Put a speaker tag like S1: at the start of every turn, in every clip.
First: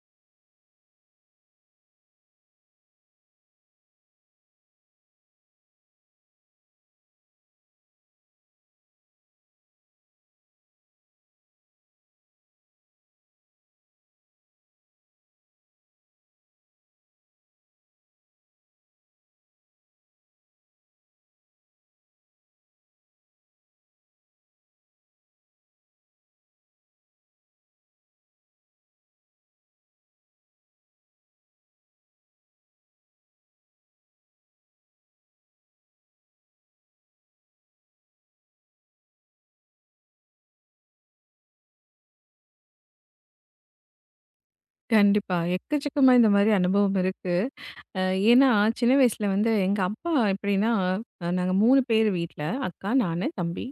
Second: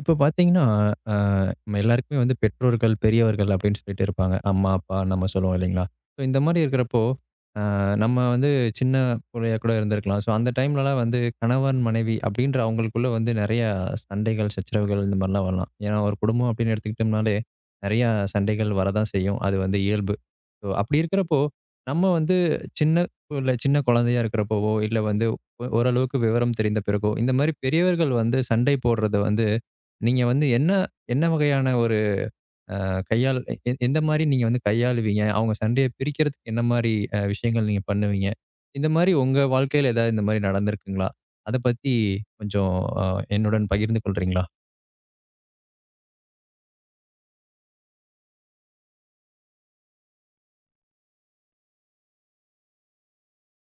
S1: இப்ப பார்த்தீங்கன்னா, அ நம்ம எல்லாருக்குமே வந்து பெற்றோர்கள், பெரியவர்கள் அப்படின்னு சொல்லிட்டு இருப்பாங்க. அம்மா, அப்பா நம்ம சொல்லுவோம் இல்லைங்களா? ஸோ இந்த மாரி இருக்கிறப்போ, அ நம்ம வந்து சின்ன புள்ளையா கூட இருந்திருக்கலாம். ஸோ அந்த டைம்லலாம் வந்து கணவன், மனைவி அப்படின்ற அவங்களுக்குள்ள வந்து நெறைய சண்டைகள், சச்சரவுகள் இந்த மாரிலாம் வரலாம். ஏன்னா ஒரு குடும்பம் அப்படின்னு எடுத்துக்கிட்டோம்னாலே, நெறையா சண்டைகள் வரதான் செய்யும். அது வந்து இயல்பு. ஸோ அப்படி இருக்கிறப்போ, நம்ம வந்து சின்ன சின்ன குழந்தையா இருக்கிறப்போவோ, இல்ல வந்து ஓரளவுக்கு விவரம் தெரிந்த பிறகோ, இந்த மாரி பெரியவர்கள் வந்து சண்டை போடுறத வந்து நீங்க வந்து என்ன என்ன வகையான ஒரு அ கையாள் எ எ எந்த மாரி நீங்க வந்து கையாளுவீங்க? அவங்க சண்டைய பிரிக்கிறதுக்கு என்ன மாரி விஷயங்கள் நீங்க பண்ணுவீங்க? இந்த மாரி உங்க வாழ்க்கையில ஏதாவது இந்த மாரி நடந்திருக்குங்களா? அத பத்தி கொஞ்சம் அ என்னுடன் பகிர்ந்து கொள்றீங்களா?
S2: கண்டிப்பா. எக்கச்சக்கமா இந்த மாரி அனுபவம் இருக்கு. அ ஏன்னா, சின்ன வயசுல வந்து எங்க அப்பா எப்படின்னா, நாங்க 3 பேர் வீட்ல. அக்கா, நானு, தம்பி.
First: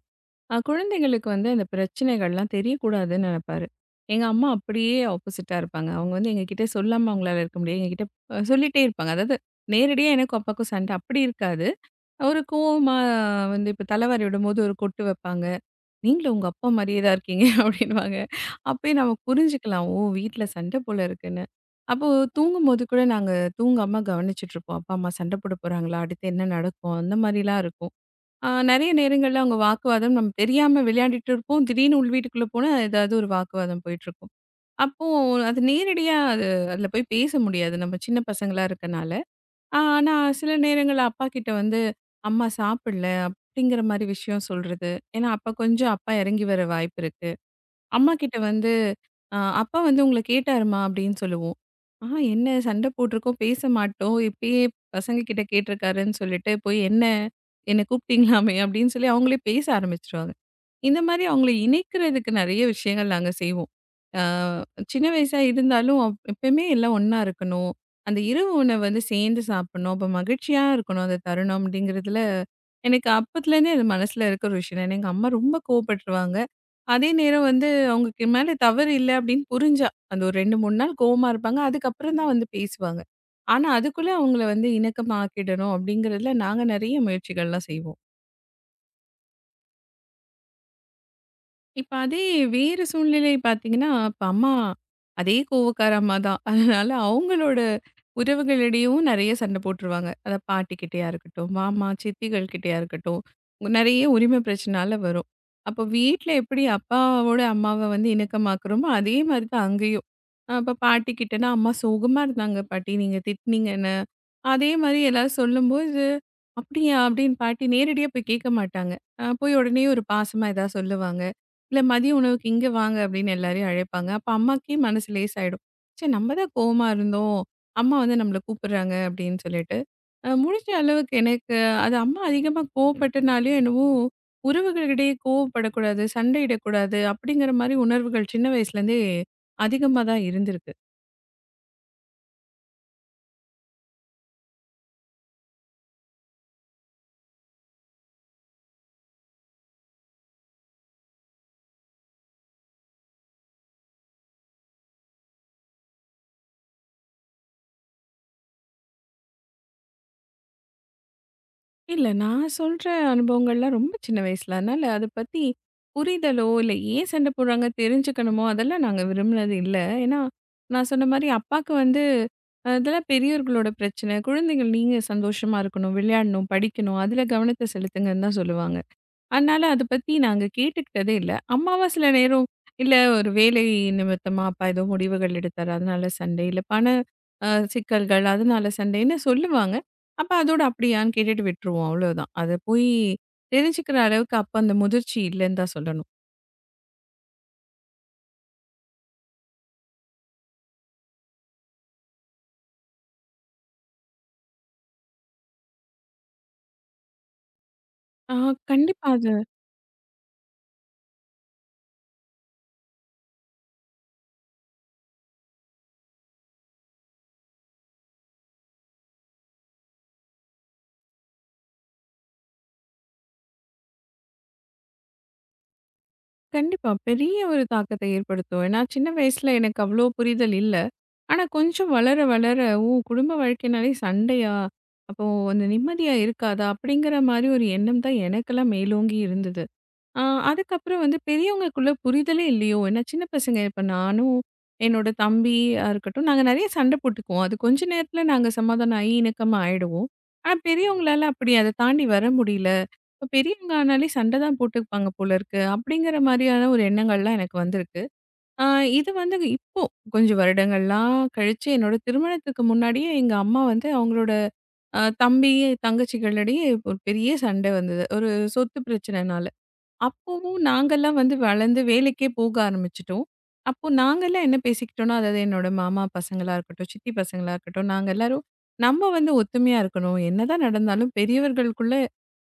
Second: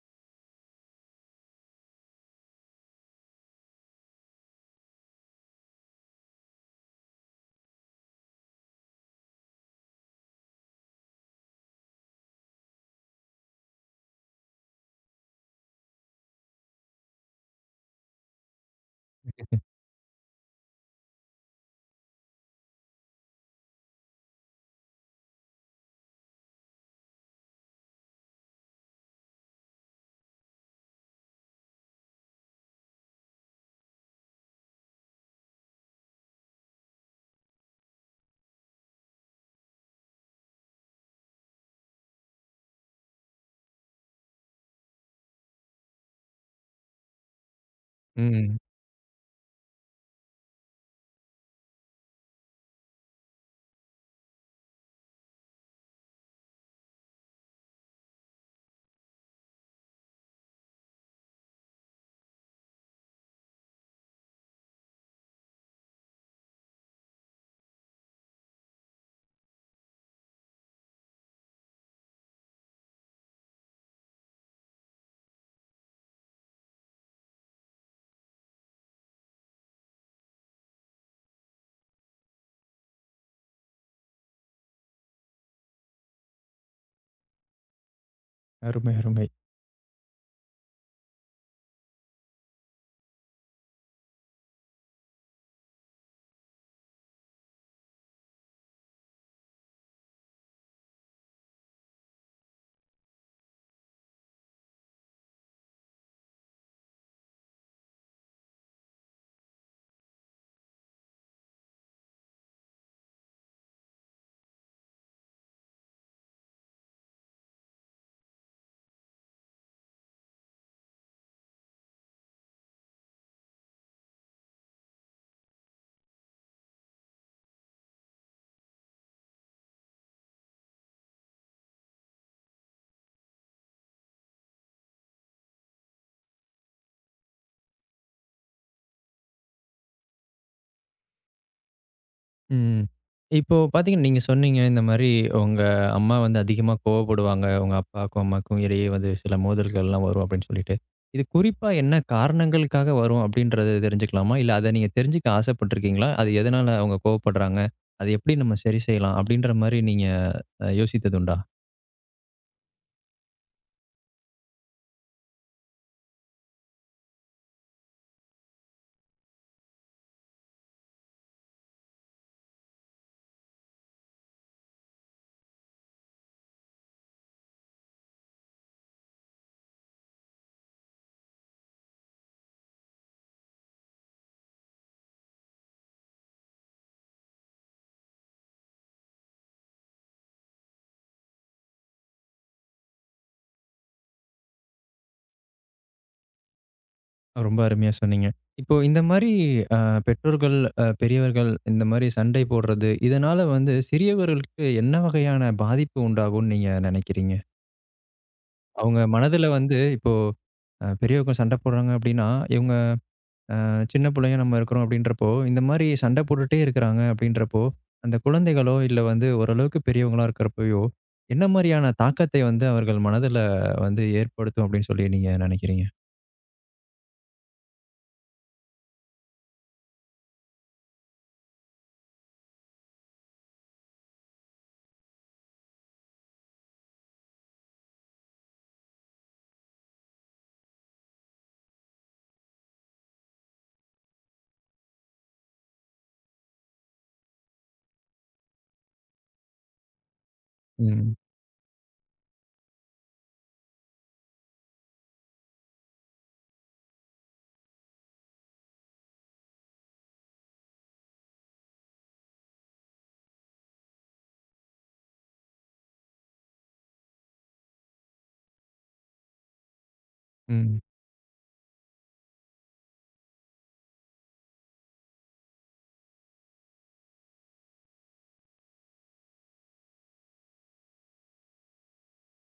S2: குழந்தைங்களுக்கு வந்து அந்த பிரச்சனைகள்லாம் தெரியக்கூடாதுன்னு நெனைப்பாரு. எங்க அம்மா அப்படியே ஆப்போசிட்டா இருப்பாங்க. அவங்க வந்து எங்ககிட்ட சொல்லாம அவங்களால இருக்க முடியாது. எங்ககிட்ட சொல்லிட்டே இருப்பாங்க. அதாவது நேரடியா எனக்கும் அப்பாவுக்கும் சண்டை அப்படி இருக்காது. ஒரு கோவமா வந்து இப்ப தலைவாரி விடும்போது ஒரு கொட்டு வைப்பாங்க. நீங்களும் உங்க அப்பா மாரியே தான் இருக்கீங்க அப்படின்னுவாங்க. அப்பயே நம்ம புரிஞ்சுக்கலாம். ஓ! வீட்ல சண்ட போல இருக்குன்னு. அப்போ தூங்கும்போது கூட நாங்க தூங்காம கவனிச்சுட்ருப்போம். அப்பா, அம்மா சண்ட போட போறாங்களா? அடுத்து என்ன நடக்கும்? அந்த மாரிலாம் இருக்கும். நெறைய நேரங்கள்ல அவங்க வாக்குவாதம் நம்ம தெரியாம விளையாடிட்டு இருப்போம். திடீர்னு உள் வீட்டுக்குள்ள போனா ஏதாவது ஒரு வாக்குவாதம் போயிட்டுருக்கும். அப்போ அது நேரடியா அதில போய் பேச முடியாது. நம்ம சின்ன பசங்களா இருக்கனால. ஆ, ஆனா சில நேரங்கள்ல அப்பாகிட்ட வந்து, "அம்மா சாப்பிடல" அப்படிங்கிற மாரி விஷயம் சொல்றது. ஏன்னா அப்ப கொஞ்சம் அப்பா இறங்கி வர வாய்ப்பு இருக்கு. அம்மாகிட்ட
S1: ம்.
S2: வந்து, "அப்பா வந்து உங்கள கேட்டாருமா?" அப்படின்னு சொல்லுவோம். "ஆ என்ன சண்டை போட்டிருக்கோம், பேச மாட்டோம். இப்பயே பசங்க கிட்ட கேட்டிருக்காருன்னு சொல்லிட்டு, போய் என்ன என்ன கூப்பிட்டீங்களாமே?" அப்படின்னு சொல்லி அவங்களே பேச ஆரம்பிச்சுருவாங்க. இந்த மாரி அவங்கள இணைக்கிறதுக்கு நெறைய விஷயங்கள் நாங்க செய்வோம். அ சின்ன வயசா இருந்தாலும், எப்பயுமே எல்லாம் ஒண்ணா இருக்கணும். அந்த இரவு உணவு வந்து சேர்ந்து சாப்பிடணும். அப்ப மகிழ்ச்சியா இருக்கணும் அந்த தருணம் அப்படிங்கிறதுல, எனக்கு அப்பத்துலேருந்தே அது மனசுல இருக்கிற ஒரு விஷயம். ஏன்னா எங்க அம்மா ரொம்ப கோவப்பட்டுருவாங்க. அதே நேரம் வந்து அவங்களுக்கு மேல தவறு இல்ல அப்படின்னு புரிஞ்சா, அந்த ஒரு 2, 3 நாள் கோவமா இருப்பாங்க. அதுக்கப்புறம் தான் வந்து பேசுவாங்க. ஆனா, அதுக்குள்ள அவங்கள வந்து இணக்கமாக்கிடணும் அப்படிங்கிறதுல நாங்க நெறைய முயற்சிகள்லாம் செய்வோம்.
S1: அருமை, அருமை.
S2: இப்ப அதே வேறு சூழ்நிலை பார்த்தீங்கன்னா, இப்ப அம்மா அதே கோவக்கார அம்மா தான். அதனால அவங்களோட உறவுகளிடையும் நெறைய சண்டை போட்டுருவாங்க. அத பாட்டிக்கிட்டயா இருக்கட்டும், மாமா, சித்திகள் கிட்டயா இருக்கட்டும், நெறைய உரிமை பிரச்சனால வரும். அப்போ வீட்ல எப்படி அப்பாவோட அம்மாவ வந்து இணக்கமாக்குறோமோ, அதே மாரி தான் அங்கேயும். இப்ப பாட்டிக்கிட்டனா, "அம்மா சோகமா இருந்தாங்க பாட்டி, நீங்க திட்டுனீங்க என்ன?" அதே மாரி எல்லாரும் சொல்லும்போது, "அப்படியா?" அப்படின்னு பாட்டி நேரடியா போய் கேட்க மாட்டாங்க. போய் உடனே ஒரு பாசமா ஏதாவது சொல்லுவாங்க. இல்ல மதிய உணவுக்கு இங்க வாங்க அப்படின்னு எல்லாரையும் அழைப்பாங்க. அப்ப அம்மாக்கே மனசு லேசாயிடும். சரி நம்ம தான் கோவமா இருந்தோம். அம்மா வந்து நம்மள கூப்பிடுறாங்க அப்படின்னு சொல்லிட்டு. முடிஞ்ச அளவுக்கு எனக்கு அது அம்மா அதிகமா கோவப்பட்டனாலயோ என்னவோ, உறவுகளிடையே கோவப்படக்கூடாது, சண்டையிடக்கூடாது அப்படிங்கிற மாரி உணர்வுகள் சின்ன வயசுலேருந்தே அதிகமா தான் இருந்திருக்கு.
S1: ம். இப்போ பார்த்தீங்கன்னா, நீங்க சொன்னீங்க இந்த மாரி உங்க அம்மா வந்து அதிகமா கோவப்படுவாங்க. உங்க அப்பாவுக்கும், அம்மாவுக்கும் இடையே வந்து சில மோதல்கள்லாம் வரும் அப்படின்னு சொல்லிட்டு. இது குறிப்பா என்ன காரணங்களுக்காக வரும் அப்படின்றத தெரிஞ்சுக்கலாமா? இல்ல அத நீங்க தெரிஞ்சுக்க ஆசைப்பட்டுருக்கீங்களா? அது எதனால அவங்க கோவப்படுறாங்க? அது எப்படி நம்ம சரி செய்யலாம்? அப்படின்ற மாரி நீங்க யோசித்ததுண்டா?
S2: இல்ல. நான் சொல்ற அனுபவங்கள்லாம் ரொம்ப சின்ன வயசுல. அதனால அத பத்தி புரிதலோ, இல்ல ஏன் சண்டை போடுறாங்க தெரிஞ்சுக்கணுமோ, அதெல்லாம் நாங்க விரும்பினது இல்ல. ஏன்னா, நான் சொன்ன மாரி அப்பாக்கு வந்து இதெல்லாம் பெரியவர்களோட பிரச்சனை. குழந்தைகள் நீங்க சந்தோஷமா இருக்கணும், விளையாடணும், படிக்கணும், அதில கவனத்த செலுத்துங்கன்னு தான் சொல்லுவாங்க. அதனால அத பத்தி நாங்க கேட்டுக்கிட்டதே இல்ல. அம்மாவா சில நேரம் இல்ல ஒரு வேலை நிமித்தமா அப்பா ஏதோ முடிவுகள் எடுத்தாரு. அதனால சண்டை. இல்ல பண சிக்கல்கள் அதனால சண்டைன்னு சொல்லுவாங்க. அப்ப அதோட அப்படியான்னு கேட்டுட்டு விட்டுருவோம். அவ்வளோதான். அத போய் தெரிஞ்சுக்கிற அளவுக்கு அப்ப அந்த முதிர்ச்சி இல்லன்னு தான் சொல்லணும்.
S1: ரொம்ப அருமையா சொன்னீங்க. இப்போ இந்த மாரி அ பெற்றோர்கள், பெரியவர்கள் இந்த மாரி சண்டை போடுறது, இதனால வந்து சிறியவர்களுக்கு என்ன வகையான பாதிப்பு உண்டாகும்னு நீங்க நினைக்கிறீங்க?
S2: ஆ
S1: அவங்க
S2: கண்டிப்பா அது
S1: மனதுல வந்து இப்போ பெரியவங்க சண்டை போடுறாங்க அப்டின்னா, இவங்க சின்ன பிள்ளைங்க நம்ம இருக்கிறோம் அப்டின்றப்போ, இந்த மாரி சண்டை போட்டுட்டே இருக்கிறாங்க அப்டின்றப்போ, அந்த குழந்தைகளோ இல்ல வந்து ஓரளவுக்கு பெரியவங்களா இருக்கிறப்பயோ, என்ன மாரியான தாக்கத்தை வந்து அவர்கள் மனதுல வந்து ஏற்படுத்தும் அப்டின்னு சொல்லி நீங்க நினைக்கிறீங்க?
S2: கண்டிப்பா பெரிய ஒரு தாக்கத்த ஏற்படுத்தும். ஏன்னா சின்ன வயசுல எனக்கு அவ்வளோ புரிதல் இல்ல. ஆனா, கொஞ்சம் வளர, வளர, ஓ! குடும்ப வாழ்க்கைனாலே சண்டையா? அப்போ அந்த நிம்மதியா இருக்காதா? அப்படிங்கிற மாரி ஒரு எண்ணம் தான் எனக்கெல்லாம் மேலோங்கி இருந்தது. ஆ அதுக்கப்புறம் வந்து பெரியவங்கக்குள்ள புரிதலே இல்லையோ! ஏன்னா சின்ன பசங்க இப்ப நானும், என்னோட தம்பியா இருக்கட்டும், நாங்க நெறைய சண்டை போட்டுக்குவோம். அது கொஞ்ச நேரத்துல நாங்க சமாதானம் ஆயி இணக்கமா ஆயிடுவோம். ஆனா
S1: ம்.
S2: பெரியவங்களால அப்படி அத தாண்டி வர முடியல. இப்ப பெரியவங்க ஆனாலே சண்டை தான் போட்டுப்பாங்க போல இருக்கு. அப்படிங்கிற மாரியான ஒரு எண்ணங்கள்லாம் எனக்கு வந்திருக்கு. ஆ இது வந்து இப்போ கொஞ்சம் வருடங்கள்லாம் கழிச்சு என்னோட திருமணத்துக்கு முன்னாடியே எங்க அம்மா வந்து அவங்களோட தம்பி, தங்கச்சிகளிடையே ஒரு பெரிய சண்டை வந்தது. ஒரு சொத்து பிரச்சனைனால. அப்பவும்
S1: ம்.
S2: நாங்கலாம் வந்து வளர்ந்து வேலைக்கே போக ஆரம்பிச்சுட்டோம். அப்போ நாங்கலாம் என்ன பேசிக்கிட்டோம்னா, அதாவது என்னோட மாமா பசங்களா இருக்கட்டும், சித்தி பசங்களா இருக்கட்டும், நாங்க எல்லாரும் நம்ம வந்து ஒத்துமையா இருக்கணும். என்னதான் நடந்தாலும் பெரியவர்களுக்குள்ள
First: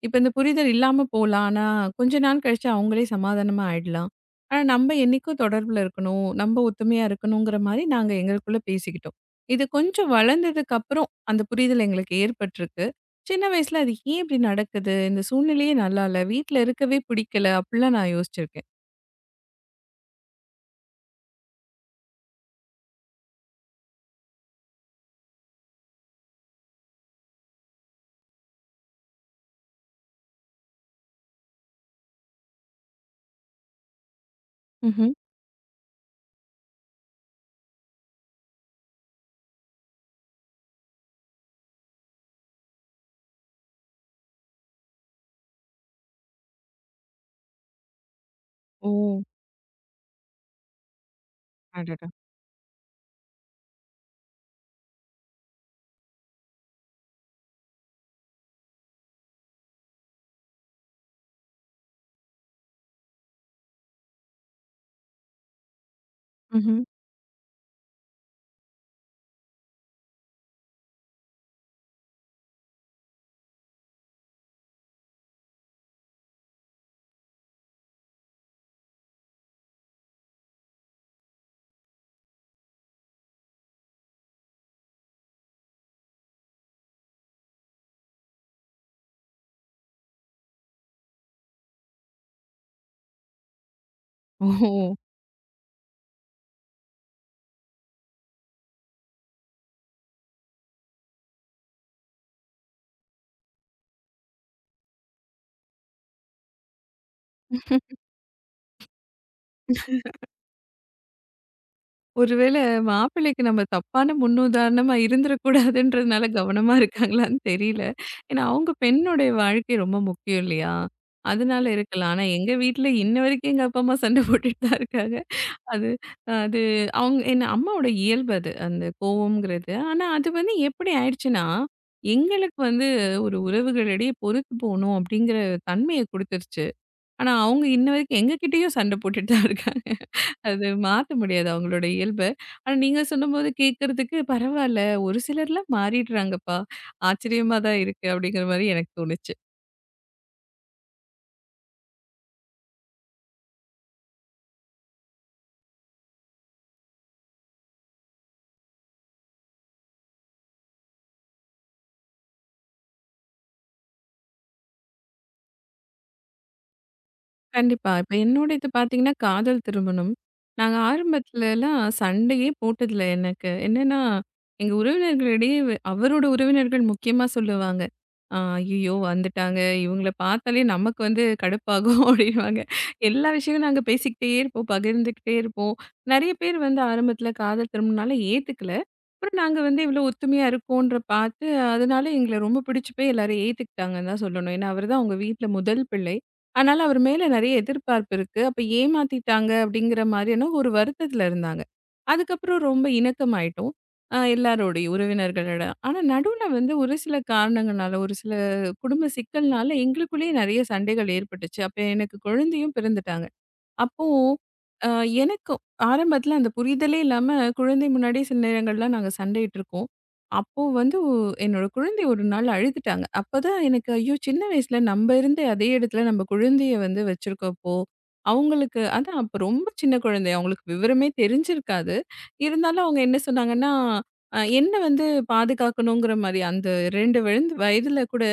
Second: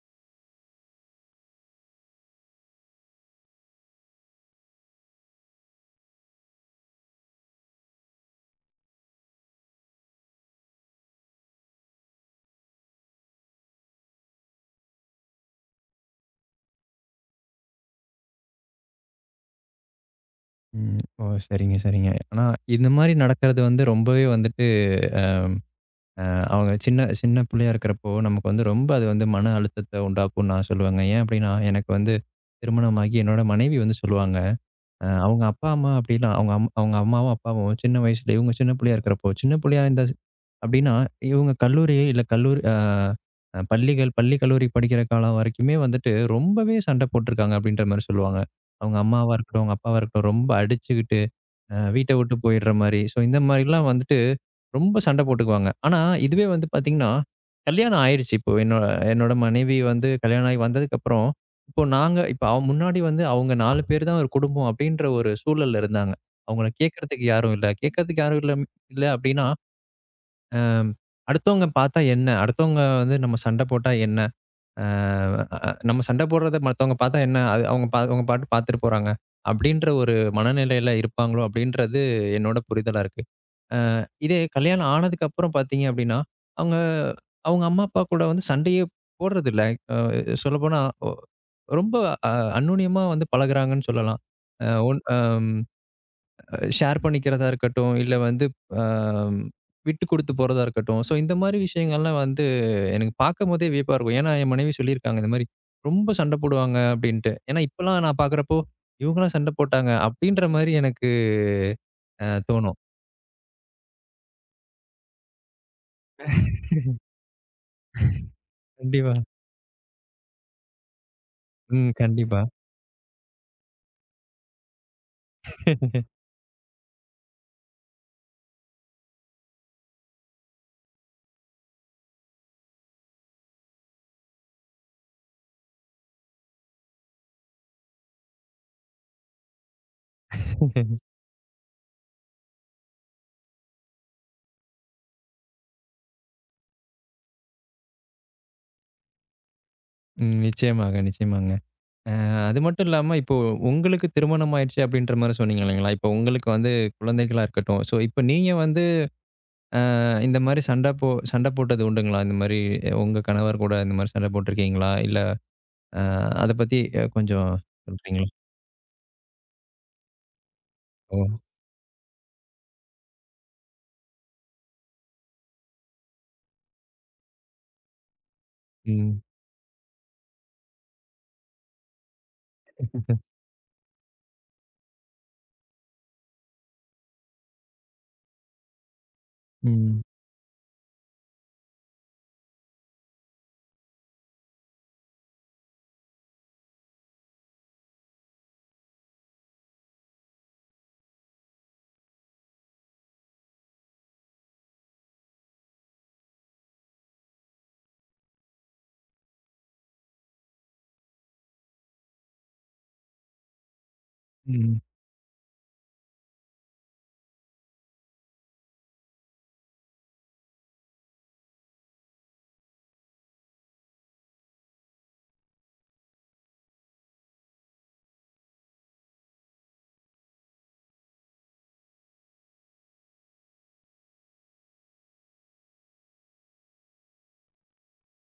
S2: இப்ப இந்த புரிதல் இல்லாம போலாம். ஆனா, கொஞ்ச நாள் கழிச்சு அவங்களே சமாதானமா ஆயிடலாம். ஆனா, நம்ம என்னைக்கும் தொடர்புல இருக்கணும். நம்ம ஒத்துமையா இருக்கணுங்கிற மாரி நாங்க எங்களுக்குள்ள பேசிக்கிட்டோம். இது கொஞ்சம் வளர்ந்ததுக்கு அப்புறம் அந்த புரிதல் எங்களுக்கு ஏற்பட்டிருக்கு. சின்ன வயசுல அது ஏன் இப்படி நடக்குது? இந்த சூழ்நிலையே நல்லா இல்ல. வீட்ல இருக்கவே பிடிக்கல. அப்படிலாம் நான் யோசிச்சிருக்கேன்.
S1: ம். ஓ! சரிங்க, சரிங்க. ஆனா இந்த மாரி நடக்கிறது வந்து ரொம்பவே வந்துட்டு அ அவங்க சின்ன சின்ன பிள்ளையா இருக்கிறப்போ, நமக்கு வந்து ரொம்ப அது வந்து மன அழுத்தத்த உண்டாக்கும்னு நான் சொல்லுவேங்க. ஏன் அப்டின்னா, எனக்கு வந்து திருமணமாகி என்னோட மனைவி வந்து சொல்லுவாங்க.
S2: ம்ஹ்ம்.
S1: அவங்க அப்பா, அம்மா அப்படிலாம் அவங்க அம்மாவும், அப்பாவும் சின்ன வயசுல இவங்க சின்ன புள்ளையா இருக்கிறப்போ, சின்ன புள்ளையா இருந்தா ஸ் அப்படின்னா, இவங்க கல்லூரி இல்ல கல்லூரி அ அ பள்ளிகள், பள்ளி, கல்லூரி படிக்கிற காலம் வரைக்குமே வந்துட்டு ரொம்பவே சண்டை போட்டுருக்காங்க அப்படின்ற மாரி சொல்லுவாங்க.
S2: ஓ!
S1: அவங்க அம்மாவா இருக்கட்டும், அவங்க அப்பாவா இருக்கட்டும் ரொம்ப அடிச்சுக்கிட்டு,
S2: அடடா!
S1: வீட்ட விட்டு போயிடுற மாரி. ஸோ இந்த மாரிலாம் வந்துட்டு ரொம்ப சண்டை போட்டுக்குவாங்க. ஆனா, இதுவே வந்து பார்த்தீங்கன்னா, கல்யாணம் ஆயிருச்சு. இப்போ என்னோட என்னோட மனைவி வந்து கல்யாணம் ஆகி வந்ததுக்கப்புறம், இப்போ நாங்க இப்ப அவ முன்னாடி வந்து அவங்க 4 பேர் தான் ஒரு குடும்பம் அப்டின்ற ஒரு சூழல்ல இருந்தாங்க. அவங்கள
S2: ம்ஹ்ம்.
S1: கேட்கறதுக்கு யாரும் இல்ல. கேட்கறதுக்கு யாரும் இல்ல இல்ல அப்டின்னா, அ அடுத்தவங்க பார்த்தா என்ன? அடுத்தவங்க வந்து நம்ம சண்டை போட்டா என்ன? அ அ நம்ம சண்டை போடுறத மத்தவங்க பார்த்தா என்ன? அது அவங்க பாட்டு பார்த்துட்டு போறாங்க. அப்டின்ற ஒரு மனநிலையில இருப்பாங்களோ அப்டின்றது என்னோட புரிதலா இருக்கு. அ இதே கல்யாணம் ஆனதுக்கு அப்புறம் பார்த்தீங்க அப்படின்னா, அவங்க அவங்க அம்மா, அப்பா கூட வந்து சண்டையே போடுறதில்ல. அ சொல்லப்போனா ஒ ரொம்ப அ அந்யோன்யமா வந்து பழகுறாங்கன்னு சொல்லலாம். அ
S2: ஓ!
S1: ஒன் அ ஷேர் பண்ணிக்கிறதா இருக்கட்டும், இல்ல வந்து அ விட்டு குடுத்து போறதா இருக்கட்டும். ஸோ இந்த மாரி விஷயங்கள்லாம் வந்து எனக்கு பார்க்கும்போதே வியப்பா இருக்கும். ஏன்னா, என் மனைவி சொல்லியிருக்காங்க இந்த மாரி, "ரொம்ப சண்டை போடுவாங்க" அப்படின்ட்டு. ஏன்னா இப்பலாம் நான் பார்க்குறப்போ, "இவங்கலாம் சண்டை போட்டாங்க" அப்படின்ற மாரி எனக்கு
S2: ஒருவேளை
S1: தோணும்.
S2: மாப்பிள்ளைக்கு நம்ம தப்பான முன்னுதாரணமா இருந்துறக்கூடாதுன்றதுனால கவனமா இருக்காங்களான்னு தெரியல. ஏன்னா, அவங்க
S1: கண்டிப்பா.
S2: பெண்ணுடைய வாழ்க்கை ரொம்ப முக்கியம் இல்லையா? அதனால
S1: ம்.
S2: இருக்கலாம். ஆனா
S1: கண்டிப்பா.
S2: எங்க வீட்ல இன்ன வரைக்கும் எங்க அப்பா, அம்மா சண்டை போட்டுட்டு தான் இருக்காங்க. அது அது அவங்க என்ன அம்மாவோட இயல்பு அது. அந்த கோவம்ங்கிறது. ஆனா, அது வந்து எப்படி ஆயிடுச்சுன்னா, எங்களுக்கு வந்து ஒரு உறவுகளிடையே பொறுத்து போணும் அப்படிங்கிற தன்மைய குடுத்துருச்சு. ஆனா, அவங்க இன்ன வரைக்கும் எங்ககிட்டயும் சண்டை போட்டுட்டு தான் இருக்காங்க. அது மாத்த முடியாது அவங்களோட இயல்ப. ஆனா, நீங்க சொன்னம்போது கேட்கறதுக்கு பரவால்ல. ஒரு சிலர்லாம் மாறிடுறாங்கப்பா. ஆச்சரியமா தான் இருக்கு அப்படிங்கிற மாரி எனக்கு தோணுச்சு.
S1: ம். நிச்சயமாக, நிச்சயமாங்க. அ அது மட்டும் இல்லாம, இப்போ உங்களுக்கு திருமணம் ஆயிடுச்சு அப்படின்ற மாரி சொன்னீங்க இல்லைங்களா? இப்போ உங்களுக்கு வந்து குழந்தைகளா இருக்கட்டும். ஸோ, இப்போ நீங்க வந்து இந்த மாரி சண்டை போட்டது உண்டுங்களா? இந்த மாரி உங்க கணவர் கூட இந்த மாரி சண்டை போட்டுருக்கீங்களா? இல்ல அ அத பத்தி கொஞ்சம்
S2: கண்டிப்பா. இப்ப
S1: சொல்றீங்களா?
S2: என்னோட இது பார்த்தீங்கன்னா, காதல் திருமணம். நாங்க
S1: ஓ!
S2: ஆரம்பத்துலலாம் சண்டையே போட்டதில்ல எனக்கு. என்னன்னா, எங்க உறவினர்களிடையே அவரோட உறவினர்கள் முக்கியமா சொல்லுவாங்க. "ஆ ஐயய்யோ!
S1: ம்.
S2: வந்துட்டாங்க. இவங்கள பார்த்தாலே நமக்கு வந்து கடுப்பாகும்" அப்படின்னுவாங்க. எல்லா விஷயமும் நாங்க பேசிக்கிட்டே இருப்போம், பகிர்ந்துக்கிட்டே இருப்போம். நெறைய பேர் வந்து ஆரம்பத்துல காதல் திருமணம்னால ஏத்துக்கல. அப்புறம் நாங்க வந்து
S1: ம்.
S2: இவ்ளோ ஒத்துமையா இருக்கோன்ற பார்த்து, அதனால எங்கள ரொம்ப பிடிச்சு போய் எல்லாரும் ஏத்துக்கிட்டாங்கன்னு தான் சொல்லணும். ஏன்னா, அவரு தான் அவங்க வீட்ல முதல் பிள்ளை. அதனால அவர் மேல நெறைய எதிர்பார்ப்பு இருக்கு. அப்ப ஏமாத்திட்டாங்க அப்படிங்கிற மாரியான ஒரு வருத்தத்துல இருந்தாங்க. அதுக்கப்புறம் ரொம்ப இணக்கமாயிட்டோம். எல்லாரோடயும் உறவினர்களோட. ஆனா நடுவுல வந்து ஒரு சில காரணங்கனால, ஒரு சில குடும்ப சிக்கல்னால எங்களுக்குள்ளேயே நெறைய சண்டைகள் ஏற்பட்டுச்சு. அப்ப எனக்கு குழந்தையும் பிறந்துட்டாங்க. அப்போ,
S1: ம்.
S2: அ எனக்கு ஆரம்பத்தில அந்த புரிதலே இல்லாம, குழந்தை முன்னாடி சில நேரங்கள்லாம் நாங்க சண்டையிட்டுருக்கோம். அப்போ வந்து என்னோட குழந்தை ஒரு நாள் அழுதுட்டாங்க. அப்பதான் எனக்கு ஐயோ! சின்ன வயசுல நம்ம இருந்த அதே இடத்துல நம்ம குழந்தைய வந்து வச்சிருக்கோம் இப்போ. அவங்களுக்கு அதான் அப்ப ரொம்ப சின்ன குழந்தை. அவங்களுக்கு விவரமே தெரிஞ்சிருக்காது. இருந்தாலும் அவங்க என்ன சொன்னாங்கன்னா, என்ன வந்து பாதுகாக்கணுங்கிற மாரி அந்த 2 விழுந்து வயதில கூட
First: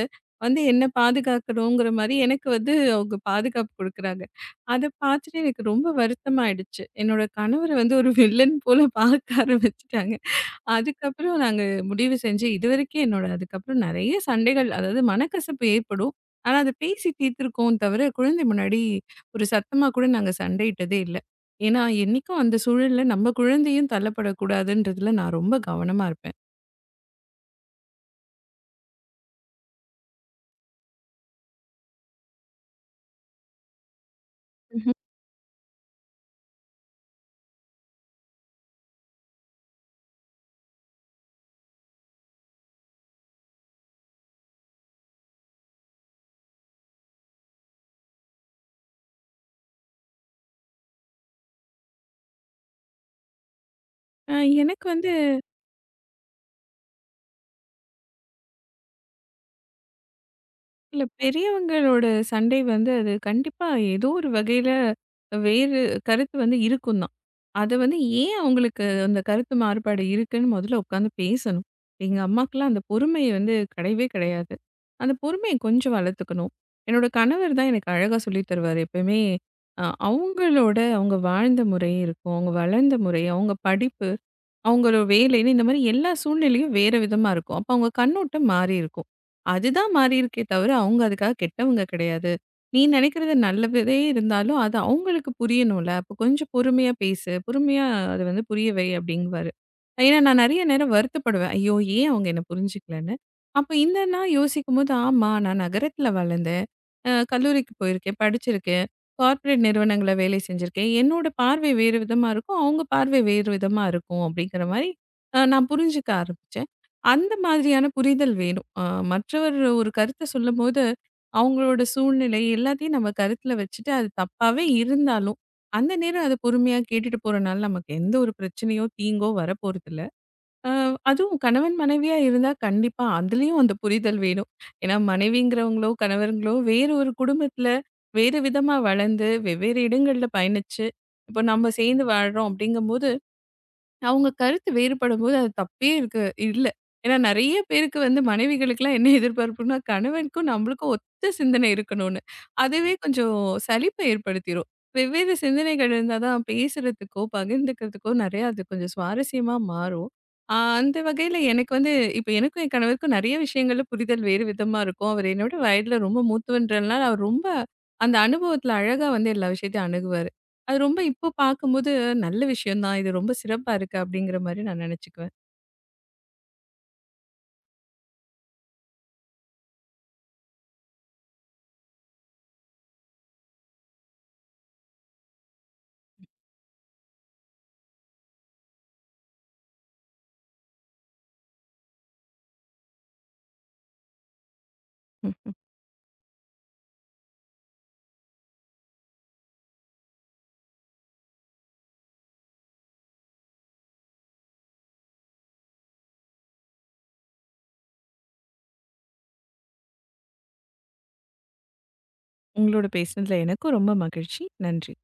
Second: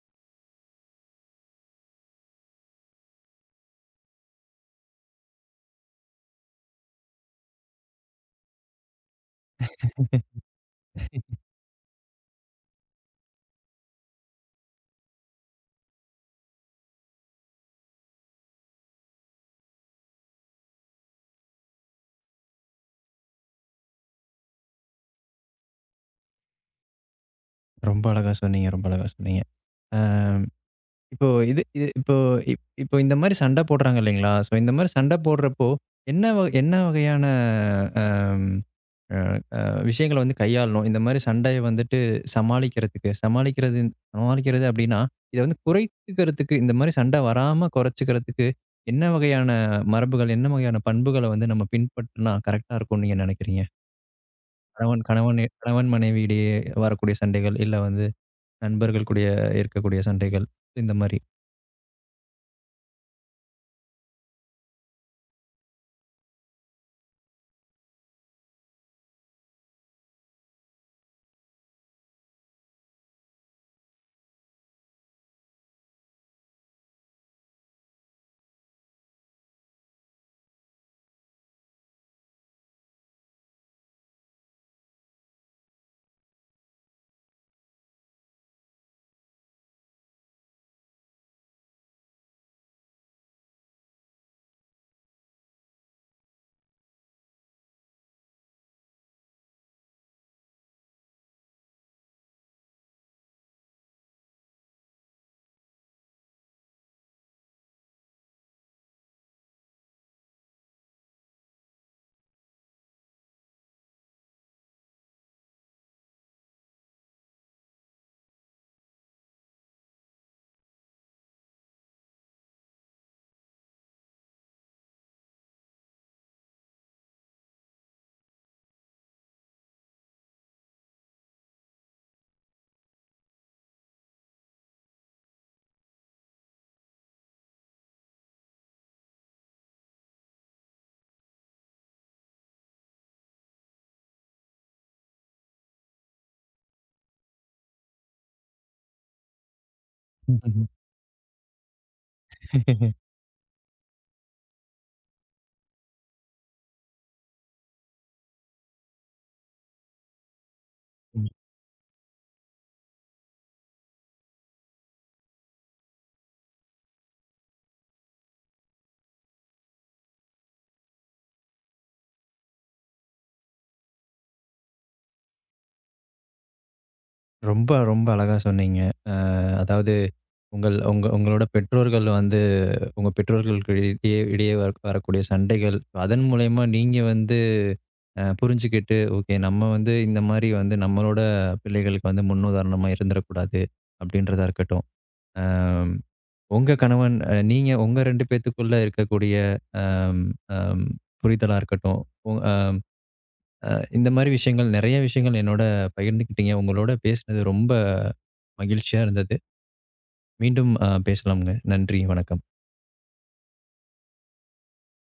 S2: வந்து என்ன பாதுகாக்கணுங்கிற மாரி எனக்கு வந்து அவங்க பாதுகாப்பு குடுக்குறாங்க. அத பார்த்துட்டு எனக்கு ரொம்ப வருத்தமாயிடுச்சு. என்னோட கணவர வந்து ஒரு வில்லன் போல பார்க்க ஆரம்பிச்சுட்டாங்க. அதுக்கப்புறம் நாங்க முடிவு செஞ்சு இதுவரைக்கும் என்னோட அதுக்கப்புறம் நெறைய சண்டைகள் அதாவது மனக்கசப்பு ஏற்படும். ஆனா அத பேசி தீர்த்துருக்கோம் தவிர, குழந்தை முன்னாடி ஒரு சத்தமா கூட நாங்க சண்டையிட்டதே இல்ல. ஏன்னா, என்னைக்கும் அந்த சூழல்ல நம்ம குழந்தையும் தள்ளப்படக்கூடாதுன்றதுல நான் ரொம்ப கவனமா இருப்பேன்.
S1: ரொம்ப அழகா சொன்னீங்க, ரொம்ப அழகா சொன்னீங்க. அ இப்போ இது இது இப்போ இப் இப்போ இந்த மாரி சண்டை போடுறாங்க இல்லைங்களா? ஸோ, இந்த மாரி
S2: ம்ஹ்ம்.
S1: சண்டை போடுறப்போ என்ன வகையான அம் அ விஷயங்கள வந்து கையாளணும். இந்த மாரி சண்டைய வந்துட்டு சமாளிக்கிறதுக்கு, சமாளிக்கிறது சமாளிக்கிறது அப்படின்னா, இத வந்து குறைத்துக்கிறதுக்கு, இந்த மாரி சண்டை வராம குறைச்சுக்கிறதுக்கு என்ன வகையான மரபுகள், என்ன வகையான பண்புகள வந்து நம்ம பின்பற்றினா கரெக்ட்டா இருக்கும்னு நீங்க நினைக்கிறீங்க?
S2: அ எனக்கு
S1: கணவன்
S2: வந்து
S1: கணவன் கணவன் மனைவியிடையே வரக்கூடிய சண்டைகள், இல்ல வந்து நண்பர்கள் கூடய இருக்கக்கூடிய சண்டைகள், இந்த
S2: இல்ல
S1: மாரி.
S2: பெரியவங்களோட சண்டை வந்து அது கண்டிப்பா ஏதோ ஒரு வகையில வேறு கருத்து வந்து இருக்கும் தான். அதை வந்து ஏன் அவங்களுக்கு அந்த கருத்து மாறுபாடு இருக்குன்னு முதல்ல உட்காந்து பேசணும். எங்க அம்மாக்கெல்லாம் அந்த பொறுமை வந்து கிடையவே கிடையாது. அந்த பொறுமையை கொஞ்சம் வளர்த்துக்கணும். என்னோட கணவர் தான் எனக்கு அழகா சொல்லித் தருவார் எப்பயுமே. அவங்க வாழ்ந்த முறை இருக்கும், அவங்க வளர்ந்த முறை, அவங்க படிப்பு, அவங்களோட வேலைன்னு இந்த மாதிரி எல்லா சூழ்நிலையும் வேற விதமா இருக்கும். அப்போ அவங்க கண்ணோட்டம் மாறி இருக்கும். அதுதான் மாறியிருக்கே தவிர, அவங்க அதுக்காக கெட்டவங்க கிடையாது. நீ நினைக்கிறது நல்லதே இருந்தாலும், அது அவங்களுக்கு புரியணும்ல. அப்போ கொஞ்சம் பொறுமையா பேசு, பொறுமையா அத வந்து புரிய வை அப்படிங்குவாரு. ஏன்னா, நான் நெறைய நேரம் வருத்தப்படுவேன். ஐயோ! ஏன் அவங்க என்ன புரிஞ்சுக்கலன்னு. அப்ப இந்த நான் யோசிக்கும்போது, ஆமா நான் நகரத்தில வளர்ந்தேன். கல்லூரிக்கு போயிருக்கேன், படிச்சிருக்கேன். கார்ப்பரேட் நிறுவனங்கள்ல வேலை செஞ்சிருக்கேன். என்னோட பார்வை வேறு விதமா இருக்கும். அவங்க பார்வை வேறு விதமா இருக்கும் அப்படிங்கிற மாரி நான் புரிஞ்சுக்க ஆரம்பிச்சேன். அந்த மாதிரியான புரிதல் வேணும். மற்றவர் ஒரு கருத்த சொல்லும்போது, அவங்களோட சூழ்நிலை எல்லாத்தையும் நம்ம கருத்துல வச்சுட்டு, அது தப்பாவே இருந்தாலும், அந்த நேரம் அத பொறுமையா கேட்டுட்டு போறனால நமக்கு எந்த ஒரு பிரச்சனையோ, தீங்கோ வரப்போறதில்ல. அ அதுவும் கணவன், மனைவியா இருந்தா கண்டிப்பா அதுலயும் அந்த புரிதல் வேணும். ஏன்னா மனைவிங்கிறவங்களோ, கணவருங்களோ வேற ஒரு குடும்பத்துல வேறு விதமா வளர்ந்து, வெவ்வேறு இடங்கள்ல பயணிச்சு, இப்போ நம்ம சேர்ந்து வாழ்றோம் அப்படிங்கும்போது அவங்க கருத்து வேறுபடும்போது அது தப்பே இருக்கு இல்ல. ஏன்னா நெறைய பேருக்கு வந்து மனைவிகளுக்கெல்லாம் என்ன எதிர்பார்ப்புன்னா, கணவனுக்கும் நம்மளுக்கும் ஒத்த சிந்தனை இருக்கணும்னு. அதுவே கொஞ்சம் சலிப்ப ஏற்படுத்திரும். வெவ்வேறு சிந்தனைகள் இருந்தா தான் பேசுறதுக்கோ, பகிர்ந்துக்கிறதுக்கோ நெறையா அது கொஞ்சம் சுவாரஸ்யமா மாறும். அந்த வகையில எனக்கு வந்து இப்ப எனக்கும் என் கணவருக்கும் நெறைய விஷயங்கள்ல புரிதல் வேறு விதமா இருக்கும். அவரு என்னை விட வயதில ரொம்ப மூத்தவன்றதுனால, அவர் ரொம்ப அந்த அனுபவத்தில அழகா வந்து எல்லா விஷயத்தையும் அணுகுவாரு. அது ரொம்ப இப்போ பார்க்கும்போது நல்ல விஷயம் தான். இது ரொம்ப சிறப்பா இருக்கு அப்படிங்கிற மாரி நான் நெனச்சுக்குவேன்.
S1: ரொம்ப ரொம்ப அழகா சொன்னீங்க. அ அதாவது உங்கள் உங்க உங்களோட பெற்றோர்கள் வந்து உங்க பெற்றோர்களுக்கு இடையே இடையே வரக்கூடிய சண்டைகள், அதன் மூலியமா நீங்க வந்து புரிஞ்சுகிட்டு, ஓகே நம்ம வந்து இந்த மாரி வந்து நம்மளோட பிள்ளைகளுக்கு வந்து முன்னுதாரணமா இருந்துறக்கூடாது, அப்படின்றதா இருக்கட்டும்.
S2: ம்.
S1: அம் உங்க கணவன் நீங்க உங்க 2 பேத்துக்குள்ள இருக்கக்கூடிய அம் அம் புரிதலா இருக்கட்டும். உ அ அ இந்த மாரி விஷயங்கள் நெறைய விஷயங்கள் என்னோட பகிர்ந்துக்கிட்டீங்க. உங்களோட பேசினது ரொம்ப மகிழ்ச்சியா இருந்தது. மீண்டும் பேசலாம்ங்க. நன்றி, வணக்கம்.
S2: உங்களோட பேசினதுல எனக்கும் ரொம்ப மகிழ்ச்சி. நன்றி.